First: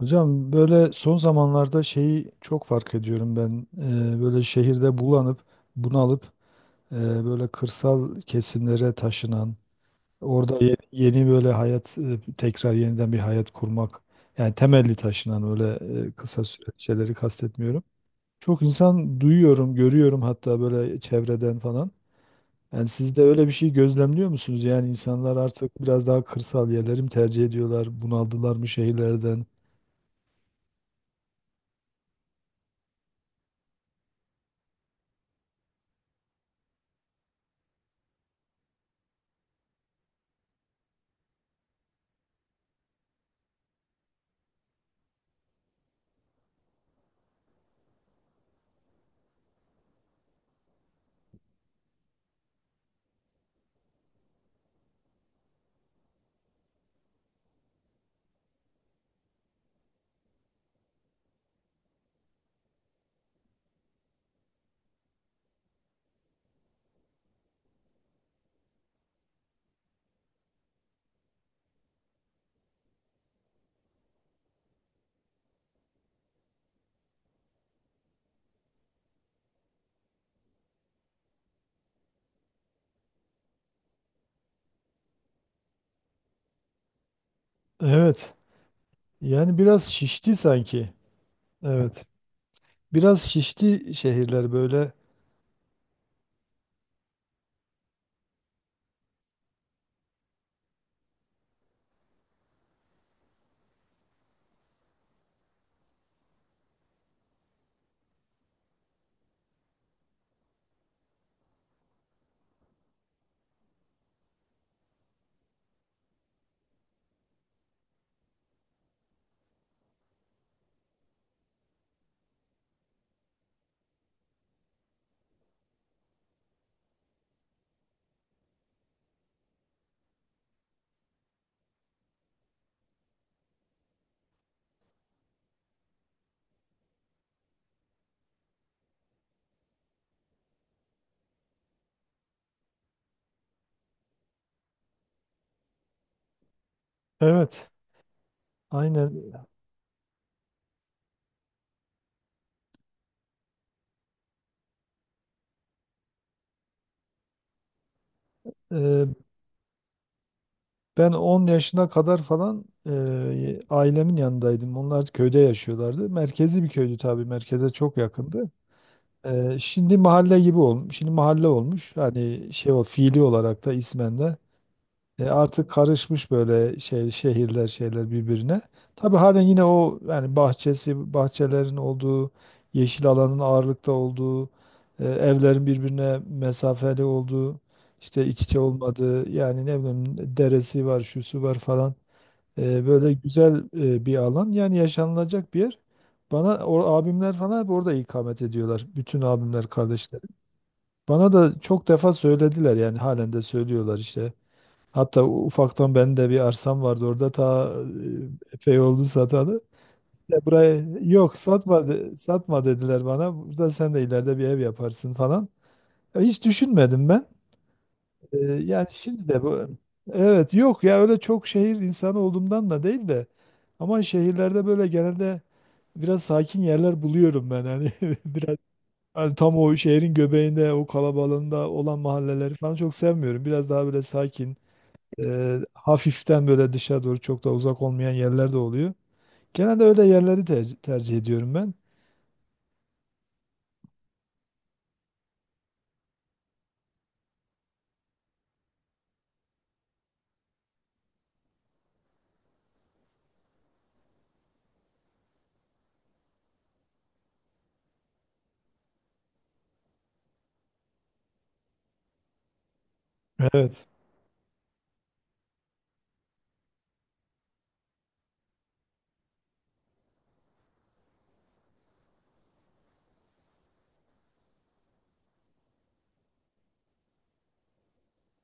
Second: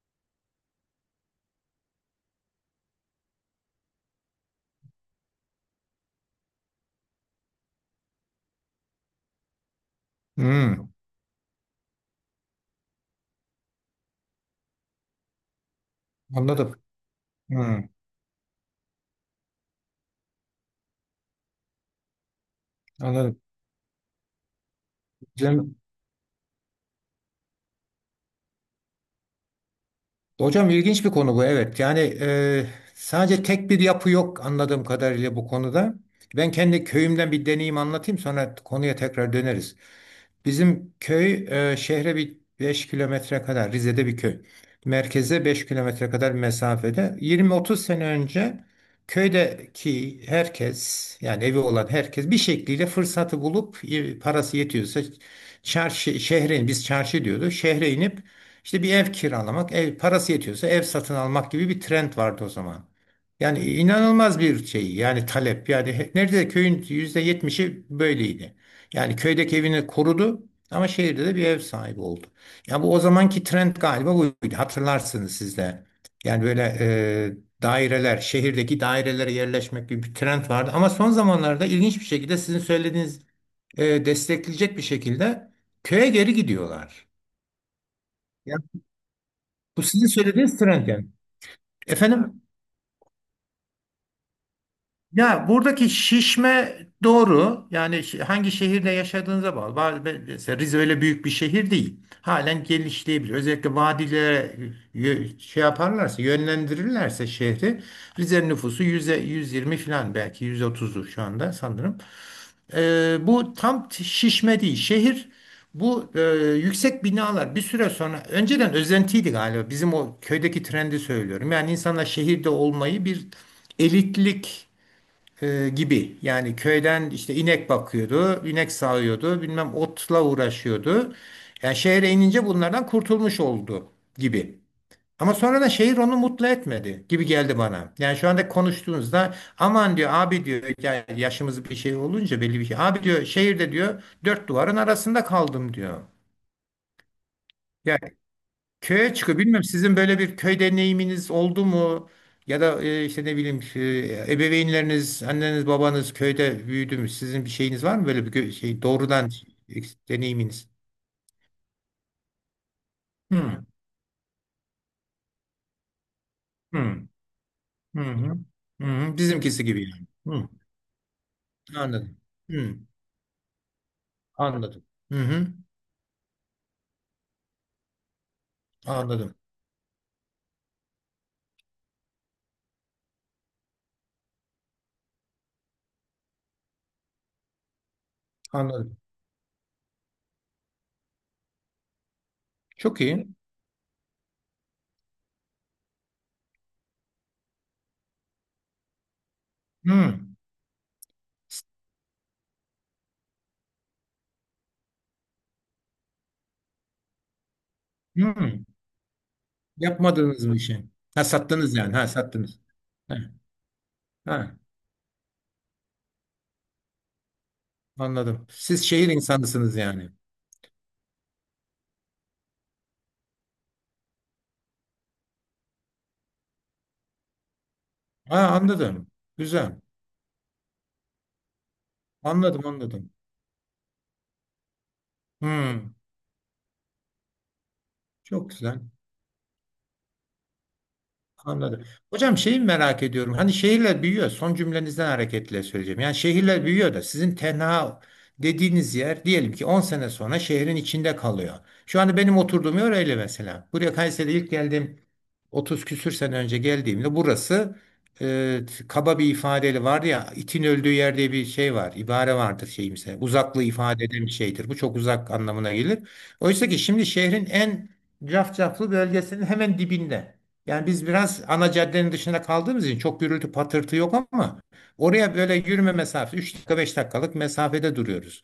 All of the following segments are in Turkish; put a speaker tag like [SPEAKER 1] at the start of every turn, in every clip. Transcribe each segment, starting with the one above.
[SPEAKER 1] Hocam böyle son zamanlarda şeyi çok fark ediyorum ben. Böyle şehirde bulanıp bunalıp eee, böyle kırsal kesimlere taşınan, orada
[SPEAKER 2] Hmm,
[SPEAKER 1] yeni, böyle hayat tekrar yeniden bir hayat kurmak yani temelli taşınan öyle kısa süre
[SPEAKER 2] anladım.
[SPEAKER 1] şeyleri kastetmiyorum.
[SPEAKER 2] Hmm,
[SPEAKER 1] Çok insan duyuyorum, görüyorum hatta böyle çevreden falan. Yani siz de
[SPEAKER 2] anladım.
[SPEAKER 1] öyle bir şey gözlemliyor musunuz? Yani insanlar
[SPEAKER 2] Hocam,
[SPEAKER 1] artık biraz daha kırsal yerleri mi tercih ediyorlar? Bunaldılar mı şehirlerden?
[SPEAKER 2] hocam ilginç bir konu bu. Evet. Sadece tek bir yapı yok anladığım kadarıyla bu konuda. Ben kendi köyümden bir deneyim anlatayım sonra konuya tekrar döneriz. Bizim köy şehre bir 5 kilometre kadar Rize'de bir köy. Merkeze 5 kilometre kadar bir mesafede. 20 30 sene önce köydeki herkes yani evi olan herkes bir şekliyle fırsatı bulup parası yetiyorsa çarşı şehre biz çarşı diyordu. Şehre inip işte bir ev kiralamak, ev parası yetiyorsa ev satın almak gibi bir trend vardı o zaman. Yani inanılmaz bir şey yani talep yani neredeyse köyün %70'i böyleydi. Yani köydeki evini korudu ama şehirde de bir ev sahibi oldu. Ya bu o zamanki trend galiba buydu. Hatırlarsınız siz de. Yani böyle daireler, şehirdeki dairelere yerleşmek gibi bir trend vardı. Ama son zamanlarda ilginç bir şekilde sizin söylediğiniz destekleyecek bir şekilde köye geri gidiyorlar.
[SPEAKER 1] Evet,
[SPEAKER 2] Ya
[SPEAKER 1] yani biraz
[SPEAKER 2] bu sizin
[SPEAKER 1] şişti
[SPEAKER 2] söylediğiniz trend
[SPEAKER 1] sanki.
[SPEAKER 2] yani.
[SPEAKER 1] Evet.
[SPEAKER 2] Efendim?
[SPEAKER 1] Biraz şişti şehirler böyle.
[SPEAKER 2] Ya buradaki şişme doğru. Yani hangi şehirde yaşadığınıza bağlı. Bazı- Mesela Rize öyle büyük bir şehir değil. Halen genişleyebilir. Özellikle vadilere şey yaparlarsa, yönlendirirlerse şehri. Rize'nin nüfusu 100'e 120 falan belki 130'u şu anda sanırım. Bu tam şişme değil. Şehir bu, yüksek binalar bir süre sonra önceden özentiydi galiba. Bizim o köydeki trendi söylüyorum. Yani insanlar şehirde olmayı bir elitlik gibi. Yani köyden işte inek bakıyordu, inek sağıyordu, bilmem otla uğraşıyordu. Yani şehre inince bunlardan kurtulmuş oldu gibi. Ama sonradan şehir onu mutlu etmedi gibi geldi bana. Yani şu anda konuştuğunuzda aman diyor abi diyor ya yaşımız bir şey olunca belli bir şey. Abi diyor şehirde diyor dört duvarın arasında kaldım diyor.
[SPEAKER 1] Evet.
[SPEAKER 2] Köye çıkıyor.
[SPEAKER 1] Aynen.
[SPEAKER 2] Bilmiyorum sizin böyle bir köy deneyiminiz oldu mu? Ya da işte ne bileyim ebeveynleriniz, anneniz, babanız köyde büyüdü mü? Sizin bir şeyiniz var mı böyle bir şey
[SPEAKER 1] Ee,
[SPEAKER 2] doğrudan e, deneyiminiz?
[SPEAKER 1] Ben 10 yaşına kadar falan
[SPEAKER 2] Hı
[SPEAKER 1] ailemin yanındaydım. Onlar köyde yaşıyorlardı. Merkezi bir
[SPEAKER 2] hı
[SPEAKER 1] köydü tabii. Merkeze çok
[SPEAKER 2] hı hı.
[SPEAKER 1] yakındı.
[SPEAKER 2] Hı hı. Bizimkisi gibi
[SPEAKER 1] Şimdi
[SPEAKER 2] yani.
[SPEAKER 1] mahalle
[SPEAKER 2] Hı,
[SPEAKER 1] gibi olmuş. Şimdi mahalle olmuş.
[SPEAKER 2] anladım.
[SPEAKER 1] Hani şey
[SPEAKER 2] Hı,
[SPEAKER 1] o fiili olarak da ismen de.
[SPEAKER 2] anladım. Hı hı,
[SPEAKER 1] Artık karışmış böyle şey şehirler şeyler birbirine. Tabii
[SPEAKER 2] anladım.
[SPEAKER 1] halen yine o yani bahçelerin olduğu, yeşil alanın ağırlıkta olduğu, evlerin birbirine mesafeli olduğu, işte iç içe
[SPEAKER 2] Anladım.
[SPEAKER 1] olmadığı, yani ne bileyim deresi var şusu var falan.
[SPEAKER 2] Çok
[SPEAKER 1] Böyle
[SPEAKER 2] iyi.
[SPEAKER 1] güzel bir alan, yani yaşanılacak bir yer. Bana o abimler falan hep orada ikamet ediyorlar. Bütün abimler
[SPEAKER 2] Hı,
[SPEAKER 1] kardeşlerim. Bana da çok defa söylediler yani halen de söylüyorlar işte. Hatta ufaktan benim de bir arsam vardı orada ta,
[SPEAKER 2] hı.
[SPEAKER 1] epey oldu satalı. Ya
[SPEAKER 2] Yapmadığınız mı
[SPEAKER 1] buraya,
[SPEAKER 2] işi? Ha
[SPEAKER 1] yok,
[SPEAKER 2] sattınız
[SPEAKER 1] satma
[SPEAKER 2] yani. Ha sattınız.
[SPEAKER 1] satma dediler
[SPEAKER 2] Ha,
[SPEAKER 1] bana. Burada sen de ileride bir
[SPEAKER 2] ha,
[SPEAKER 1] ev yaparsın falan. Ya hiç düşünmedim ben.
[SPEAKER 2] anladım. Siz
[SPEAKER 1] Yani
[SPEAKER 2] şehir
[SPEAKER 1] şimdi de bu,
[SPEAKER 2] insanısınız yani.
[SPEAKER 1] evet, yok ya, öyle çok şehir insanı olduğumdan da değil de, ama şehirlerde böyle genelde biraz sakin yerler buluyorum ben hani,
[SPEAKER 2] Ha,
[SPEAKER 1] biraz,
[SPEAKER 2] anladım.
[SPEAKER 1] hani tam o
[SPEAKER 2] Güzel.
[SPEAKER 1] şehrin göbeğinde o kalabalığında olan mahalleleri
[SPEAKER 2] Anladım,
[SPEAKER 1] falan çok
[SPEAKER 2] anladım.
[SPEAKER 1] sevmiyorum. Biraz daha böyle sakin,
[SPEAKER 2] Hmm,
[SPEAKER 1] hafiften böyle dışa doğru çok da uzak olmayan
[SPEAKER 2] çok
[SPEAKER 1] yerler de
[SPEAKER 2] güzel.
[SPEAKER 1] oluyor. Genelde öyle yerleri tercih ediyorum ben.
[SPEAKER 2] Anladım. Hocam şeyi merak ediyorum. Hani şehirler büyüyor. Son cümlenizden hareketle söyleyeceğim. Yani şehirler büyüyor da sizin tenha dediğiniz yer diyelim ki 10 sene sonra şehrin içinde kalıyor. Şu anda benim oturduğum yer öyle mesela. Buraya Kayseri'de ilk geldiğim 30 küsür sene önce geldiğimde burası e, kaba bir ifadeyle var ya itin öldüğü yer diye bir şey var. İbare vardır şeyimse. Uzaklığı
[SPEAKER 1] Evet.
[SPEAKER 2] ifade eden bir şeydir. Bu çok uzak anlamına gelir. Oysa ki şimdi şehrin en cafcaflı bölgesinin hemen dibinde. Yani biz biraz ana caddenin dışında kaldığımız için çok gürültü patırtı yok ama oraya böyle yürüme mesafesi 3 dakika 5 dakikalık mesafede duruyoruz.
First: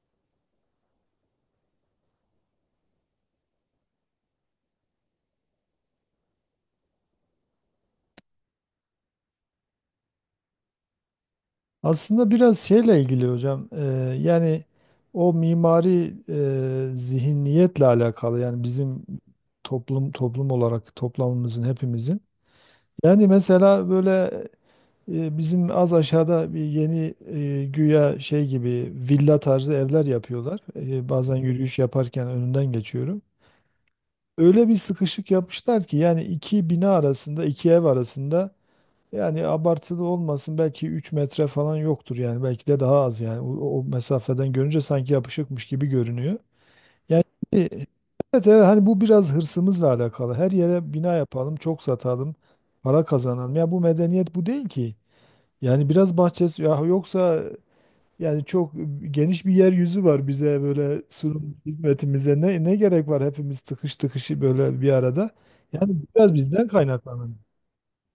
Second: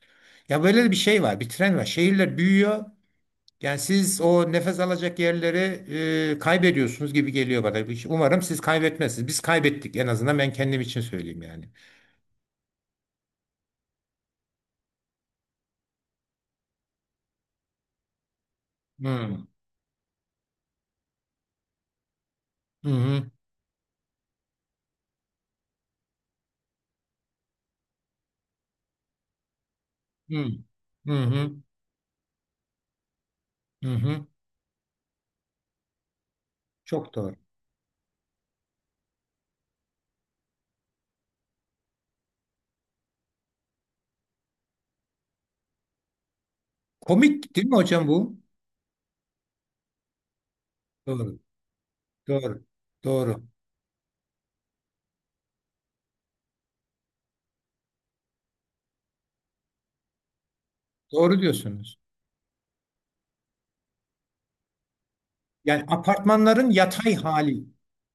[SPEAKER 2] Ya böyle bir şey var, bir tren var. Şehirler büyüyor. Yani siz o nefes alacak yerleri kaybediyorsunuz gibi geliyor bana. Umarım siz kaybetmezsiniz. Biz kaybettik, en azından ben kendim için söyleyeyim yani.
[SPEAKER 1] Aslında biraz şeyle ilgili hocam. Yani o mimari zihniyetle alakalı. Yani bizim
[SPEAKER 2] Hmm.
[SPEAKER 1] toplum olarak toplamımızın, hepimizin.
[SPEAKER 2] Hı
[SPEAKER 1] Yani
[SPEAKER 2] hı.
[SPEAKER 1] mesela böyle, bizim az aşağıda bir yeni, güya şey gibi villa tarzı evler
[SPEAKER 2] Hı
[SPEAKER 1] yapıyorlar.
[SPEAKER 2] hı.
[SPEAKER 1] Bazen
[SPEAKER 2] Hı
[SPEAKER 1] yürüyüş yaparken önünden geçiyorum.
[SPEAKER 2] hı. Hı.
[SPEAKER 1] Öyle bir sıkışık yapmışlar ki, yani iki bina
[SPEAKER 2] Çok doğru.
[SPEAKER 1] arasında, iki ev arasında yani, abartılı olmasın belki 3 metre falan yoktur, yani belki de daha az, yani o mesafeden görünce sanki yapışıkmış gibi görünüyor. Yani
[SPEAKER 2] Komik değil mi hocam bu?
[SPEAKER 1] evet, evet, hani bu biraz hırsımızla alakalı. Her yere bina
[SPEAKER 2] Doğru.
[SPEAKER 1] yapalım, çok satalım,
[SPEAKER 2] Doğru.
[SPEAKER 1] para
[SPEAKER 2] Doğru.
[SPEAKER 1] kazanalım. Ya bu medeniyet bu değil ki. Yani biraz bahçesi, ya yoksa yani çok geniş bir yeryüzü var bize böyle
[SPEAKER 2] Doğru
[SPEAKER 1] sunum
[SPEAKER 2] diyorsunuz.
[SPEAKER 1] hizmetimize, ne gerek var hepimiz tıkış tıkışı böyle bir arada.
[SPEAKER 2] Yani
[SPEAKER 1] Yani biraz bizden
[SPEAKER 2] apartmanların yatay
[SPEAKER 1] kaynaklanıyor.
[SPEAKER 2] hali.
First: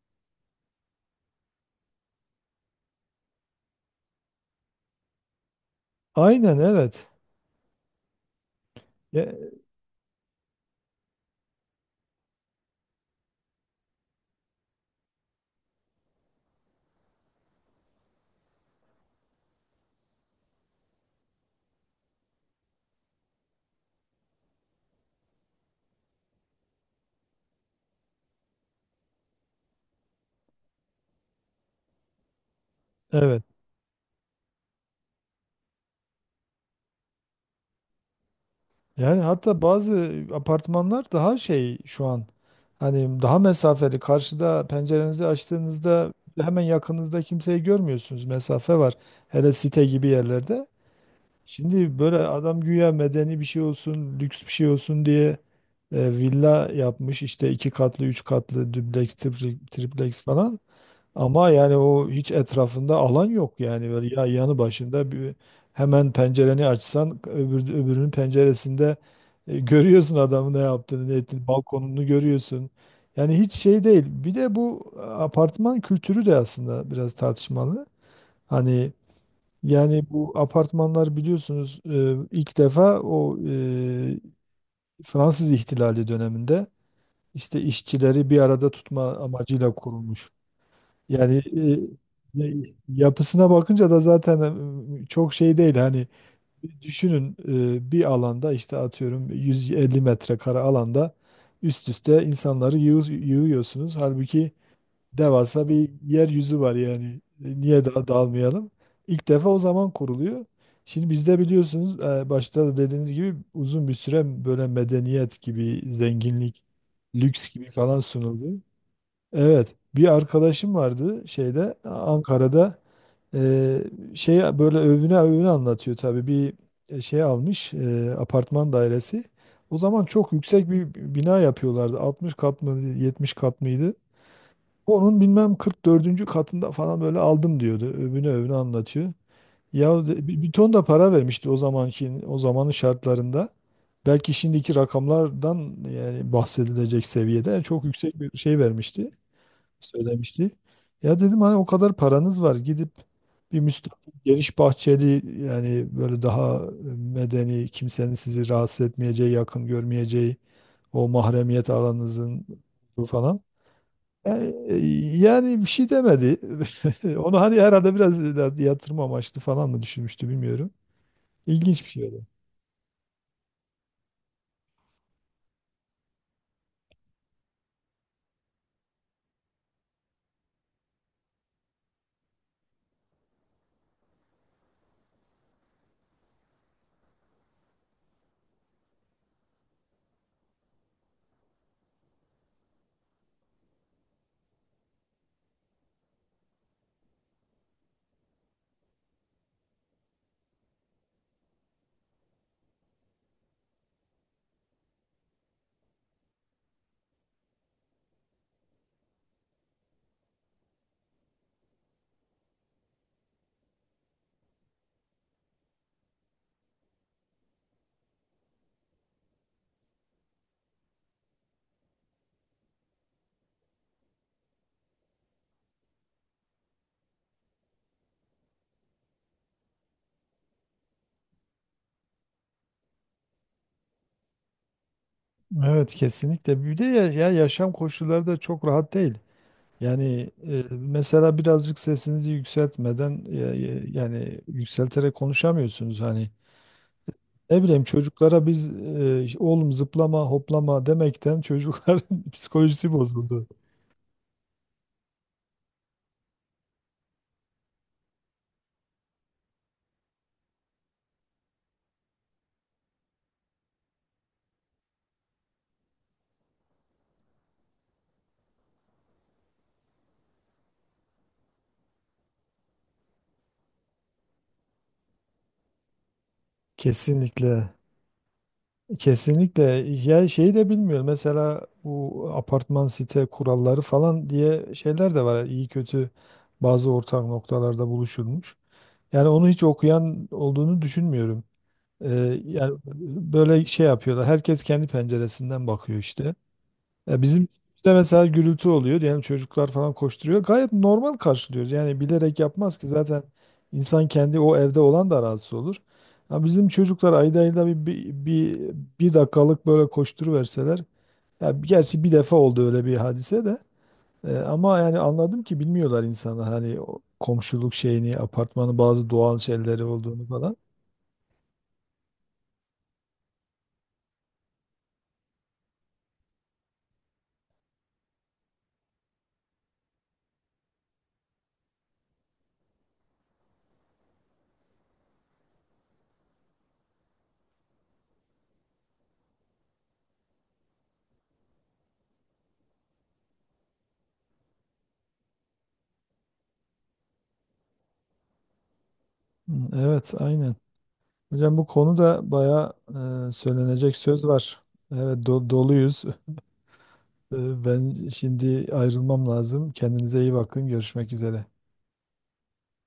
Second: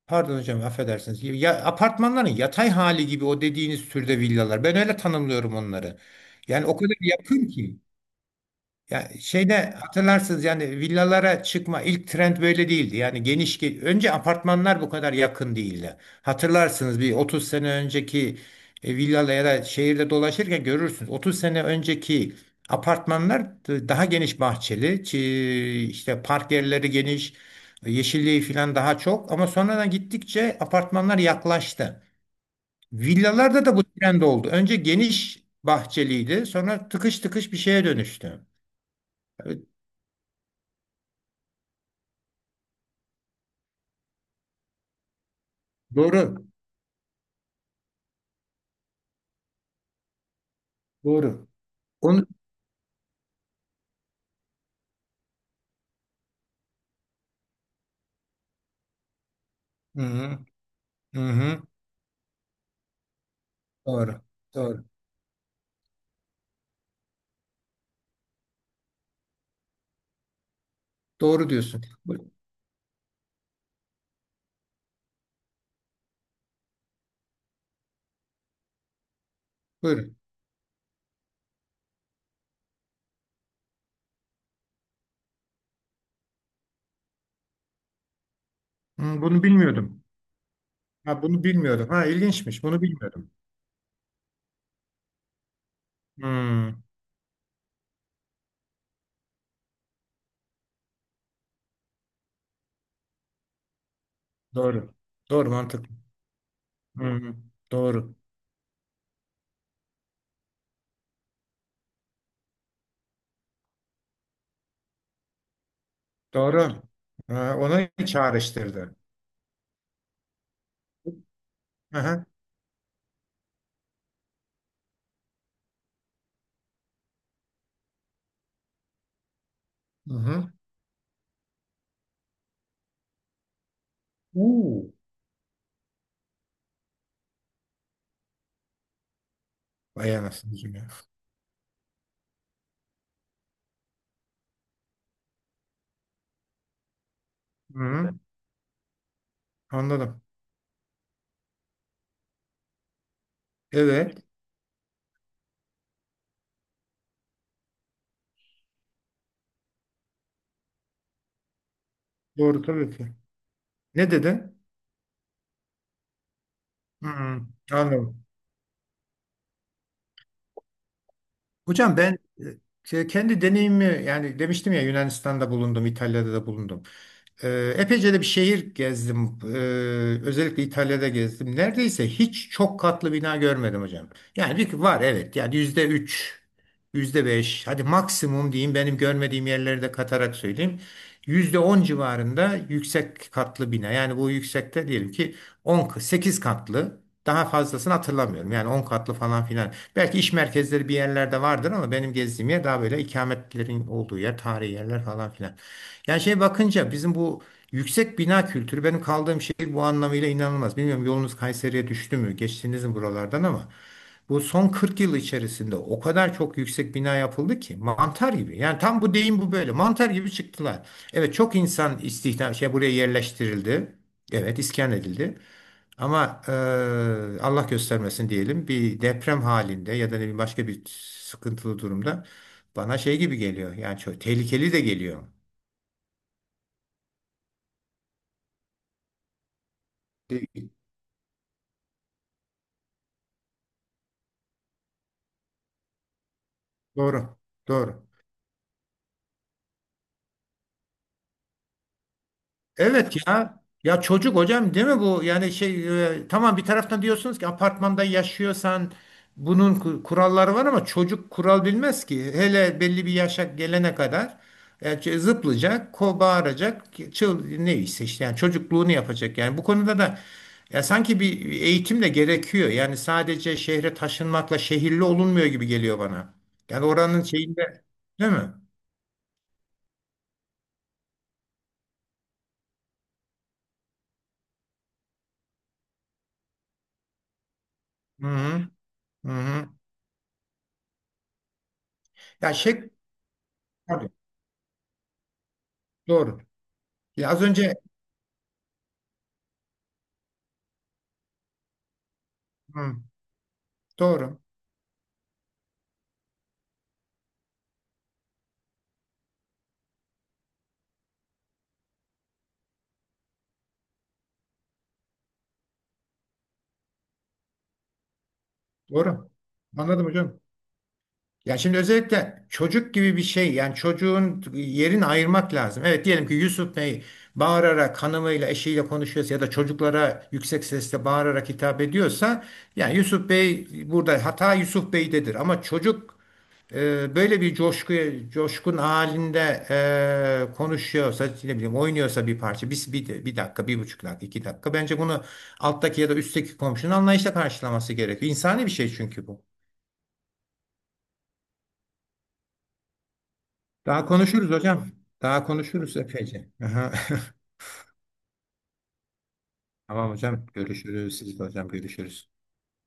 [SPEAKER 2] Pardon hocam, affedersiniz. Ya, apartmanların yatay hali gibi o dediğiniz türde villalar. Ben öyle tanımlıyorum onları.
[SPEAKER 1] Aynen
[SPEAKER 2] Yani o kadar
[SPEAKER 1] evet.
[SPEAKER 2] yakın ki. Ya
[SPEAKER 1] Ya-
[SPEAKER 2] şeyde hatırlarsınız yani villalara çıkma ilk trend böyle değildi. Yani önce apartmanlar bu kadar yakın değildi. Hatırlarsınız bir 30 sene önceki villala ya da şehirde dolaşırken görürsünüz. 30 sene önceki apartmanlar daha geniş bahçeli, işte park yerleri geniş, yeşilliği falan daha çok ama sonradan gittikçe apartmanlar yaklaştı.
[SPEAKER 1] evet.
[SPEAKER 2] Villalarda da bu trend oldu. Önce geniş bahçeliydi, sonra tıkış tıkış bir şeye dönüştü.
[SPEAKER 1] Yani hatta bazı apartmanlar daha şey şu an, hani daha mesafeli, karşıda pencerenizi açtığınızda
[SPEAKER 2] Doğru.
[SPEAKER 1] hemen yakınızda kimseyi görmüyorsunuz, mesafe var. Hele site gibi yerlerde.
[SPEAKER 2] Doğru.
[SPEAKER 1] Şimdi böyle
[SPEAKER 2] Onu...
[SPEAKER 1] adam güya medeni bir şey olsun, lüks bir şey olsun diye villa yapmış işte, 2 katlı, 3 katlı, dubleks,
[SPEAKER 2] Hı
[SPEAKER 1] triplex
[SPEAKER 2] hı.
[SPEAKER 1] falan.
[SPEAKER 2] Hı
[SPEAKER 1] Ama
[SPEAKER 2] hı.
[SPEAKER 1] yani o hiç etrafında alan yok, yani böyle
[SPEAKER 2] Doğru.
[SPEAKER 1] ya yanı
[SPEAKER 2] Doğru.
[SPEAKER 1] başında bir, hemen pencereni açsan öbürünün penceresinde görüyorsun adamın ne yaptığını, ne ettiğini,
[SPEAKER 2] Doğru diyorsun.
[SPEAKER 1] balkonunu
[SPEAKER 2] Bu-
[SPEAKER 1] görüyorsun. Yani hiç şey değil. Bir de bu apartman kültürü de aslında biraz tartışmalı. Hani, yani
[SPEAKER 2] Buyurun.
[SPEAKER 1] bu apartmanlar biliyorsunuz ilk defa o, Fransız ihtilali döneminde işte işçileri bir arada tutma
[SPEAKER 2] Hı, bunu
[SPEAKER 1] amacıyla
[SPEAKER 2] bilmiyordum.
[SPEAKER 1] kurulmuş.
[SPEAKER 2] Ha,
[SPEAKER 1] Yani
[SPEAKER 2] bunu bilmiyordum. Ha,
[SPEAKER 1] e, e,
[SPEAKER 2] ilginçmiş. Bunu bilmiyordum.
[SPEAKER 1] yapısına bakınca da zaten çok şey değil. Hani
[SPEAKER 2] Hı,
[SPEAKER 1] düşünün, bir alanda işte atıyorum 150 metrekare alanda üst üste insanları yığıyorsunuz. Halbuki
[SPEAKER 2] doğru. Doğru,
[SPEAKER 1] devasa
[SPEAKER 2] mantıklı.
[SPEAKER 1] bir yeryüzü var yani.
[SPEAKER 2] Hı,
[SPEAKER 1] Niye daha
[SPEAKER 2] doğru.
[SPEAKER 1] dalmayalım? İlk defa o zaman kuruluyor. Şimdi bizde biliyorsunuz, başta da dediğiniz gibi uzun bir süre böyle medeniyet gibi, zenginlik,
[SPEAKER 2] Doğru.
[SPEAKER 1] lüks
[SPEAKER 2] Ha,
[SPEAKER 1] gibi
[SPEAKER 2] ona
[SPEAKER 1] falan sunuldu.
[SPEAKER 2] çağrıştırdı.
[SPEAKER 1] Evet, bir arkadaşım vardı şeyde,
[SPEAKER 2] Hı hı.
[SPEAKER 1] Ankara'da, e, şey, böyle övüne övüne anlatıyor tabii, bir şey almış, apartman dairesi. O zaman
[SPEAKER 2] Hı
[SPEAKER 1] çok
[SPEAKER 2] hı.
[SPEAKER 1] yüksek bir bina yapıyorlardı. 60 kat mı 70 kat mıydı?
[SPEAKER 2] Uu.
[SPEAKER 1] Onun bilmem 44. katında falan böyle aldım diyordu. Övüne övüne anlatıyor. Ya
[SPEAKER 2] Vay
[SPEAKER 1] bir,
[SPEAKER 2] anasını
[SPEAKER 1] bir ton
[SPEAKER 2] satayım
[SPEAKER 1] da
[SPEAKER 2] ya.
[SPEAKER 1] para vermişti, o zamanın şartlarında. Belki şimdiki rakamlardan yani bahsedilecek seviyede, yani
[SPEAKER 2] Hı
[SPEAKER 1] çok
[SPEAKER 2] hı.
[SPEAKER 1] yüksek bir şey vermişti,
[SPEAKER 2] Anladım.
[SPEAKER 1] söylemişti. Ya dedim, hani o kadar paranız var, gidip bir müstakil
[SPEAKER 2] Evet.
[SPEAKER 1] geniş bahçeli, yani böyle daha medeni, kimsenin sizi rahatsız etmeyeceği, yakın görmeyeceği, o mahremiyet alanınızın
[SPEAKER 2] Doğru tabii
[SPEAKER 1] olduğu
[SPEAKER 2] ki.
[SPEAKER 1] falan.
[SPEAKER 2] Ne
[SPEAKER 1] E,
[SPEAKER 2] dedin?
[SPEAKER 1] Yani bir şey demedi.
[SPEAKER 2] Hı
[SPEAKER 1] Onu
[SPEAKER 2] hı.
[SPEAKER 1] hani herhalde biraz
[SPEAKER 2] Anladım.
[SPEAKER 1] da yatırım amaçlı falan mı düşünmüştü bilmiyorum. İlginç bir
[SPEAKER 2] Hocam
[SPEAKER 1] şey
[SPEAKER 2] ben
[SPEAKER 1] oldu.
[SPEAKER 2] e, kendi deneyimi yani demiştim ya Yunanistan'da bulundum, İtalya'da da bulundum. Epeyce de bir şehir gezdim. Özellikle İtalya'da gezdim. Neredeyse hiç çok katlı bina görmedim hocam. Yani bir var evet yani %3, yüzde beş hadi maksimum diyeyim benim görmediğim yerleri de katarak söyleyeyim. %10 civarında yüksek katlı bina. Yani bu yüksekte diyelim ki 10, 8 katlı daha fazlasını hatırlamıyorum. Yani 10 katlı falan filan. Belki iş merkezleri bir yerlerde vardır ama benim gezdiğim yer daha böyle ikametlerin olduğu yer, tarihi yerler falan filan. Yani şey bakınca bizim bu yüksek bina kültürü benim kaldığım şehir bu anlamıyla inanılmaz. Bilmiyorum yolunuz Kayseri'ye düştü mü? Geçtiniz mi buralardan ama bu son 40 yıl içerisinde o kadar çok yüksek bina yapıldı ki mantar gibi. Yani tam bu deyim bu böyle. Mantar gibi çıktılar. Evet çok insan istihdam şey buraya yerleştirildi. Evet iskan edildi. Ama Allah göstermesin diyelim bir deprem halinde ya da ne bileyim başka bir sıkıntılı durumda bana şey gibi geliyor. Yani çok tehlikeli de geliyor.
[SPEAKER 1] Evet, kesinlikle. Bir de ya, yaşam koşulları da çok rahat değil. Yani
[SPEAKER 2] Değil.
[SPEAKER 1] mesela birazcık sesinizi yükseltmeden, yani yükselterek konuşamıyorsunuz hani.
[SPEAKER 2] Doğru.
[SPEAKER 1] Ne bileyim,
[SPEAKER 2] Doğru.
[SPEAKER 1] çocuklara biz oğlum zıplama hoplama demekten çocukların psikolojisi
[SPEAKER 2] Evet
[SPEAKER 1] bozuldu.
[SPEAKER 2] ya. Ya çocuk hocam değil mi bu? Yani tamam bir taraftan diyorsunuz ki apartmanda yaşıyorsan bunun kuralları var ama çocuk kural bilmez ki. Hele belli bir yaşa gelene kadar zıplayacak, ko bağıracak, çıl neyse işte yani çocukluğunu yapacak. Yani bu konuda da ya sanki bir eğitim de gerekiyor. Yani sadece şehre taşınmakla şehirli olunmuyor gibi geliyor bana. Yani oranın
[SPEAKER 1] Kesinlikle.
[SPEAKER 2] şeyinde değil mi?
[SPEAKER 1] Kesinlikle. Ya şeyi de bilmiyorum. Mesela bu apartman site kuralları falan diye şeyler de var. İyi kötü bazı ortak noktalarda
[SPEAKER 2] Hı
[SPEAKER 1] buluşulmuş.
[SPEAKER 2] hı.
[SPEAKER 1] Yani
[SPEAKER 2] Hı
[SPEAKER 1] onu hiç
[SPEAKER 2] hı.
[SPEAKER 1] okuyan olduğunu düşünmüyorum.
[SPEAKER 2] Ya
[SPEAKER 1] Yani
[SPEAKER 2] şey.
[SPEAKER 1] böyle şey
[SPEAKER 2] Tabii,
[SPEAKER 1] yapıyorlar. Herkes kendi penceresinden bakıyor işte.
[SPEAKER 2] doğru.
[SPEAKER 1] Ya
[SPEAKER 2] Ya az
[SPEAKER 1] bizim
[SPEAKER 2] önce.
[SPEAKER 1] işte mesela gürültü oluyor diyelim, çocuklar falan koşturuyor. Gayet normal karşılıyoruz. Yani bilerek yapmaz ki
[SPEAKER 2] Hı,
[SPEAKER 1] zaten, insan
[SPEAKER 2] doğru.
[SPEAKER 1] kendi, o evde olan da rahatsız olur. Ya bizim çocuklar ayda ayda bir dakikalık böyle koşturuverseler. Ya gerçi bir defa oldu öyle bir hadise de. Ama yani anladım ki bilmiyorlar insanlar hani o komşuluk şeyini, apartmanın bazı
[SPEAKER 2] Doğru.
[SPEAKER 1] doğal şeyleri
[SPEAKER 2] Anladım
[SPEAKER 1] olduğunu
[SPEAKER 2] hocam.
[SPEAKER 1] falan.
[SPEAKER 2] Ya şimdi özellikle çocuk gibi bir şey yani çocuğun yerini ayırmak lazım. Evet diyelim ki Yusuf Bey bağırarak hanımıyla eşiyle konuşuyorsa ya da çocuklara yüksek sesle bağırarak hitap ediyorsa yani Yusuf Bey burada hata Yusuf Bey'dedir ama çocuk. Böyle bir coşku, coşkun halinde konuşuyorsa, ne bileyim oynuyorsa bir parça, bir dakika, bir buçuk dakika, iki dakika. Bence bunu alttaki ya da üstteki komşunun anlayışla karşılaması gerekiyor. İnsani bir şey çünkü bu.
[SPEAKER 1] Hı, evet, aynen. Hocam bu konuda bayağı söylenecek
[SPEAKER 2] Daha
[SPEAKER 1] söz
[SPEAKER 2] konuşuruz
[SPEAKER 1] var.
[SPEAKER 2] hocam.
[SPEAKER 1] Evet,
[SPEAKER 2] Daha konuşuruz
[SPEAKER 1] doluyuz.
[SPEAKER 2] epeyce. Aha.
[SPEAKER 1] Ben şimdi ayrılmam lazım.
[SPEAKER 2] Tamam
[SPEAKER 1] Kendinize iyi
[SPEAKER 2] hocam.
[SPEAKER 1] bakın. Görüşmek
[SPEAKER 2] Görüşürüz. Siz de
[SPEAKER 1] üzere.
[SPEAKER 2] hocam görüşürüz.